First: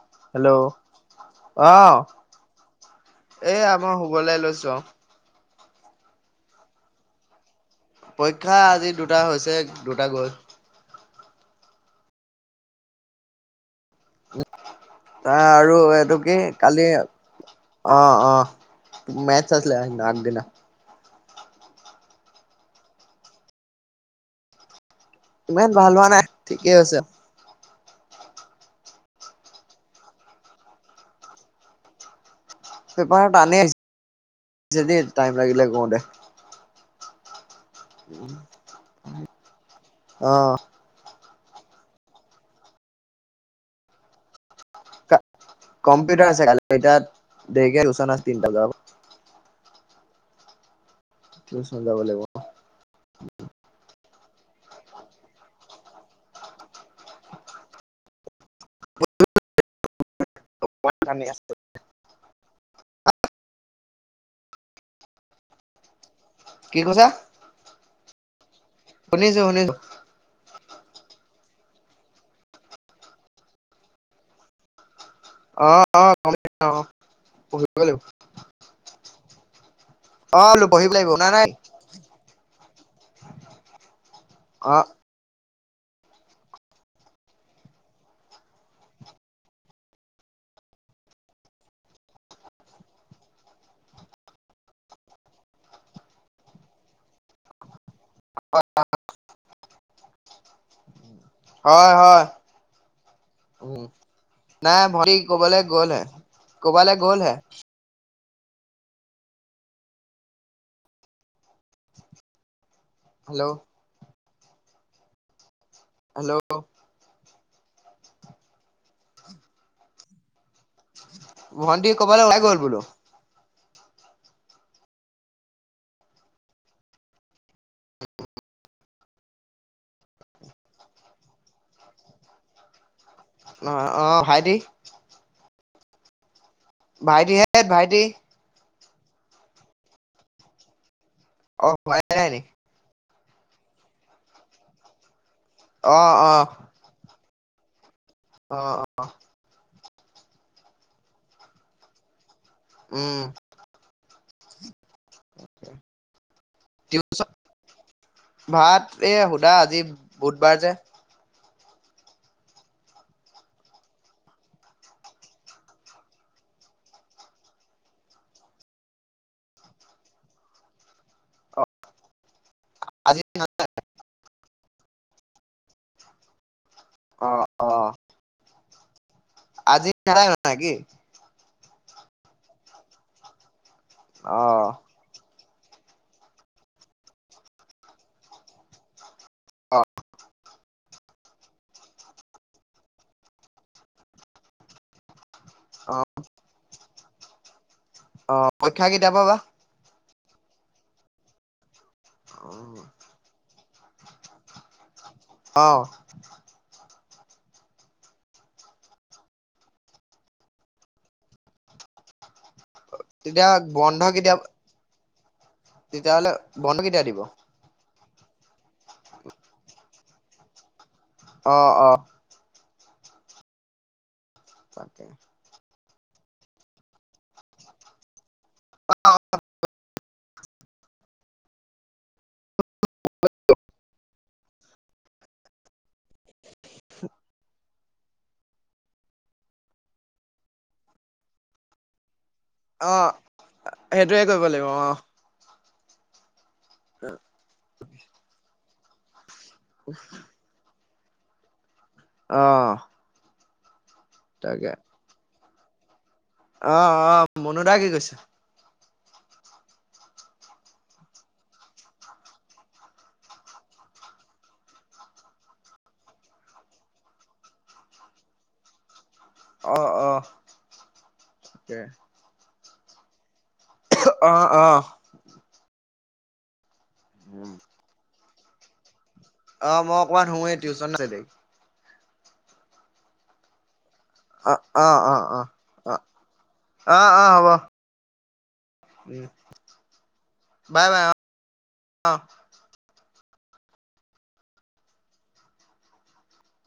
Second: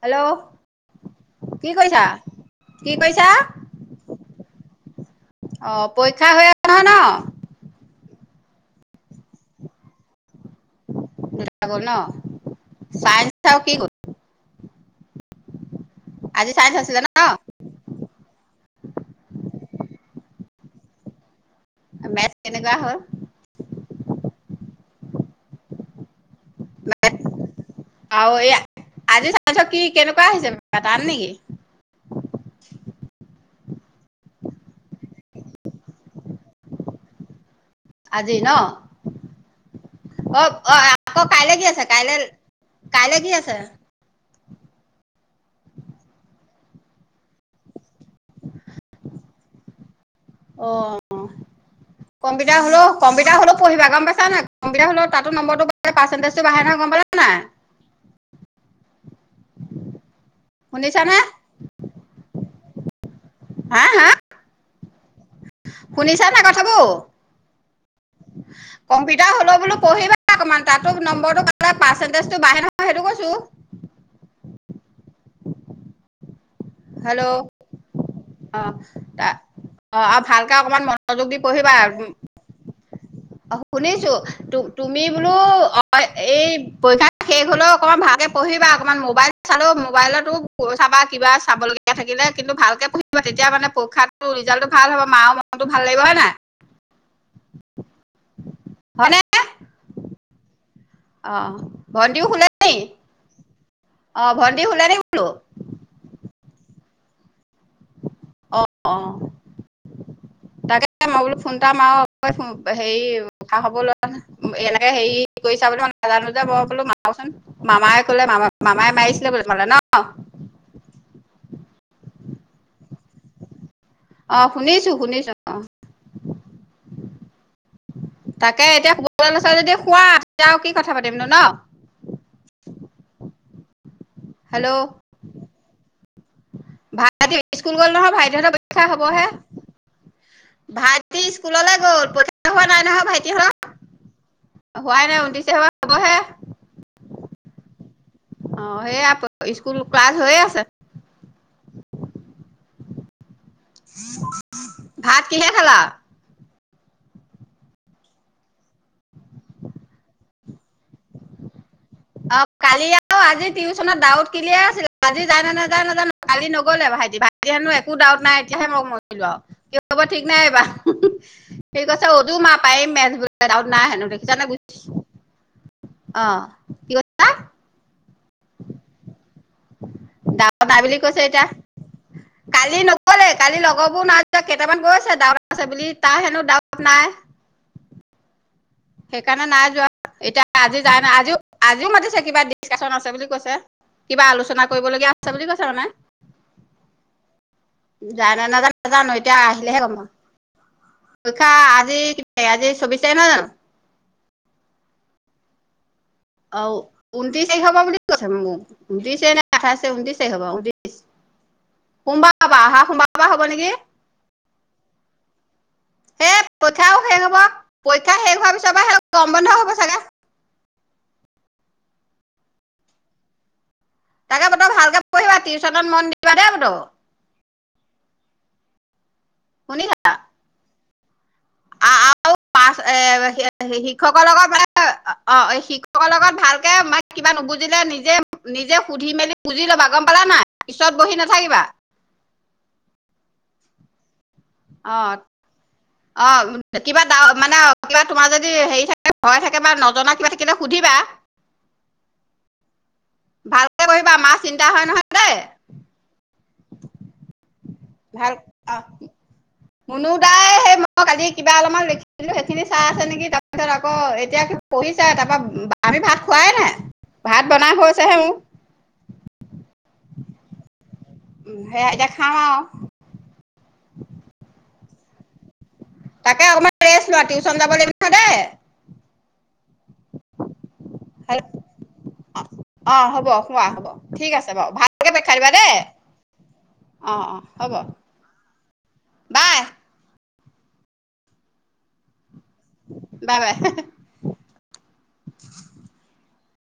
Hello কি অ', কৈছা কি কৈছা? এইয়া মই শুবলৈ লৈছো আৰু অ', পৰীক্ষা হৈ আছে নহয় ন'। পৰীক্ষা আজি দুটা হৈছেহে দুটা গল। দুটা গল ন' চাইন্স আৰু কি গল? নাই আৰু এইটো কি আজি চাইন্স কালি আছিলে ন অ', অ', মেতছ আছিলে আগ আগদিনা। মেতছ কেনেকুৱা হ'ল? ইমান ভাল হোৱা নাই, ঠিকেই হৈছে। আৰু এই আজি চাইন্সৰ কি কেনেকুৱা হৈছে, আহিছে টান নেকি? পেপাৰ তানে আহিছে দেই টাইম লাগিলে কওঁতে। আজি ন' অ', অ', আকৌ কাইলৈ কি আছে কাইলৈ কাইলৈ কি আছে? কম্পিউটাৰ আছে, কাইলে এতিয়া দেৰিকে আছে ন তিনটা বজা পা। অ', টিউচন যাব লাগিব। হ'লে কম্পিটাৰ হ'লে পঢ়া গম পাইছ নাই, কম্পিটাৰ হলেওঁ তাতো নম্বৰটো পাৰ্চেণ্টজটো বাহে নহয় গম পালা নাই। শুনিছা নে? হা হা। শুনিছা নাই কি কথাবোৰ, কৈছা কম্পিউটাৰ শুনিছো হলেওঁ শুনিছো বোলো পঢ়িবা। অকণমান তাতো নম্বৰটো পালে, পাৰ্চেণ্টেজটো বাঢ়ে নহয় সেইটো কৈছো। অ অ' হেল্ল' পঢ়িবই লাগিব। অ', ত' অ' আৰু ভালকে বোলো অকমান পঢ়িব লাগিব মনোযোগ শুনা দি নাই পঢ়িবা। অ', শুনিছো তো তুমি, [inaudible] হয়', এই পৰীক্ষা শেষ হ'লেও অকণমান ভালকৈ পঢ়িবা, অকণমান মোবাইল চালেও মোবাইলতো। পইচা বা কিবা চাব লগীয়া থাকলে কিন্তু ভালকে পঢ়িবা তেতিয়া মানে পৰীক্ষাটো ৰিজাল্টটো ভাল হ'ব মাও ম মনটো ভাল লাগিব হয় নাই অ হয়নে অ হয় ভন্টিও হয় শুলে নি উম অ ভন্টি নাই শুলে নি ভন্টি বোলো কবালে গ'লহে কবালে গলহে। অ অ তাকে মই বোলো ফোনটা মাৰো আৰু হেৰি হেল্ল' খা খবৰ লোৱা নাই এনেকে হেৰি কি কৰিছে নাজানো হেল্ল' যে মই বোলো কৰো চোন মামায়ে কলে মামা মামাই মাৰিছিলে বোলে তোমালে ন ভণ্টি কৰবালে ওলাই গল বোলো অ শুনিছো শুনিছো অ তাকে এতিয়া শুব ওলাইছা যদি শুৱা তেতিয়া আও কি কথা পাতিমনো ন অ অ ভাইটি হেল্ল' ভাইটি হেত স্কুল গ'ল ভাইটি নহয় ভাইটিহঁতৰ পৰক্ষা হবহে ভাইটি অ স্কুললৈ গ'ল হোৱাই নাই নি পৰীক্ষা হোৱা নাই নহয় ভাইটি হতৰ হোৱাই নাই ঊনত্ৰিচ তাৰিখৰ পৰা অ অ অ সেয়া স্কুল ক্লাছ হৈ আছে উম ভাত কিহে খালা। টিউচন ভাত এই সোধা আজি বুধবাৰ যে। অ কালি আৰু আজি টিউচনত ডাউট ক্লিয়াৰ আছিল আজি যাই নে নাযায় নাজানো। কালি নগলে ভাইটি ভাইটি হেনো একো ডাউট নাই এতিয়াহে মই মৰিলো আও কি হ'ব ঠিক নাই এইবাৰ [unintelligible] সি কৈছে উজু মা পাৰিম মেটচ আজি বোলে ডাউট নাই হেনো দেখিছানে অ কি ক কৈছা অ [inaudible] আজি ডাউট [unintelligible] নাই বুলি কৈছে এতিয়া, কালি নগলে কালি লগৰ বোৰ নাই যোৱা অ কেইটামান গৈছে ডাউট আছে বুলি তাৰ হেনো ডাউট নাই। সেইকাৰণে নাই যোৱা এতিয়া। আজি যাই নাই, আজিও আজিও মাতিছে কিবা ডিচকাচন আছে বুলি কৈছে কিবা আলোচনা কৰিবলগীয়া আছে বুলি কৈছে মানে [inaudible] যায় অ নে নাযায় পৰীক্ষা নাজানো কেতিয়াৰ পৰা এতিয়া বা আহিলেহে গ'ম, পৰীক্ষা আজি আজি চৌবিছ তাৰিখ নহয় জানো। অ'। অ ঊনত্ৰিশ তাৰিখ পৰা বুলি কৈছে মোক ঊনত্ৰিচ নে আঠাইচে ঊনত্ৰিচ তাৰিখ পৰা ঊনত্ৰিচ। সোমবাৰ পৰা অহা সোমবাৰ পৰা হ'ব তেতিয়া নেকি। বন্ধ কেতিয়া তেতিয়াহলে সেই বন্ধ পৰীক্ষাও কেতিয়া দিব। শেষ হব পৰীক্ষা শেষ হোৱাৰ পিছৰ পৰা সিহঁতৰ গৰ'ম বন্ধ হ'ব চাগে। অ অ তাকে বতৌ ভালকে তাকে পঢ়িবা টিউচনত ম'ন দিবা দেই বতৌ। অ অ শুনিছা [unintelligible] শিক্ষকৰ লগত অ', শিক্ষকৰ লগত ভালকে কিবা নুবুজিলে নিজে নিজে সুধি মেলি বুজি লবা গ'ম পালা নাই, পিছত বহি নাথাকিবা। অ', সেইটোৱে কৰিব লাগিব অ'। অ', কিবা ডাউট মানে কিবা তোমাৰ যদি হেৰি থাকে ভয় থাকে নজনা কিবা থাকিলে সুধিবা। অ'। ভালকে পঢ়িবা মা চিন্তা চিন্তা তাকে হয় নহয় দে। অ', অ', মুনুদায়ে কি কৈছে? ভাল অ', মুনুদায়ে সেই মোক আজি কিবা অলপমান লিখ সেইখিনি চাই আছে নেকি তাৰপিছত আকৌ এতিয়া কি পঢ়িছে তাৰপা আমি ভাত খোৱায় নাই। ভাত বনাই থৈছেহে ও। অ', অ'। সেয়া এতিয়া খাওঁ আৰু। অ', অ'। তাকে অকমান ৰেষ্ট লোৱা টিউচন যাব লাগিব নহয় দে। অ', মই অকনমান শুয়ে টিউচন আছিলে। অ', অ', হ'ব শোৱা হ'ব ঠিক আছে অ', বাৰু অ', ভালকে অ', দেখাই অ'। দিবা দে। অ', অ', হ'ব। বাই বাই বাই অ', অ'। Bye bye.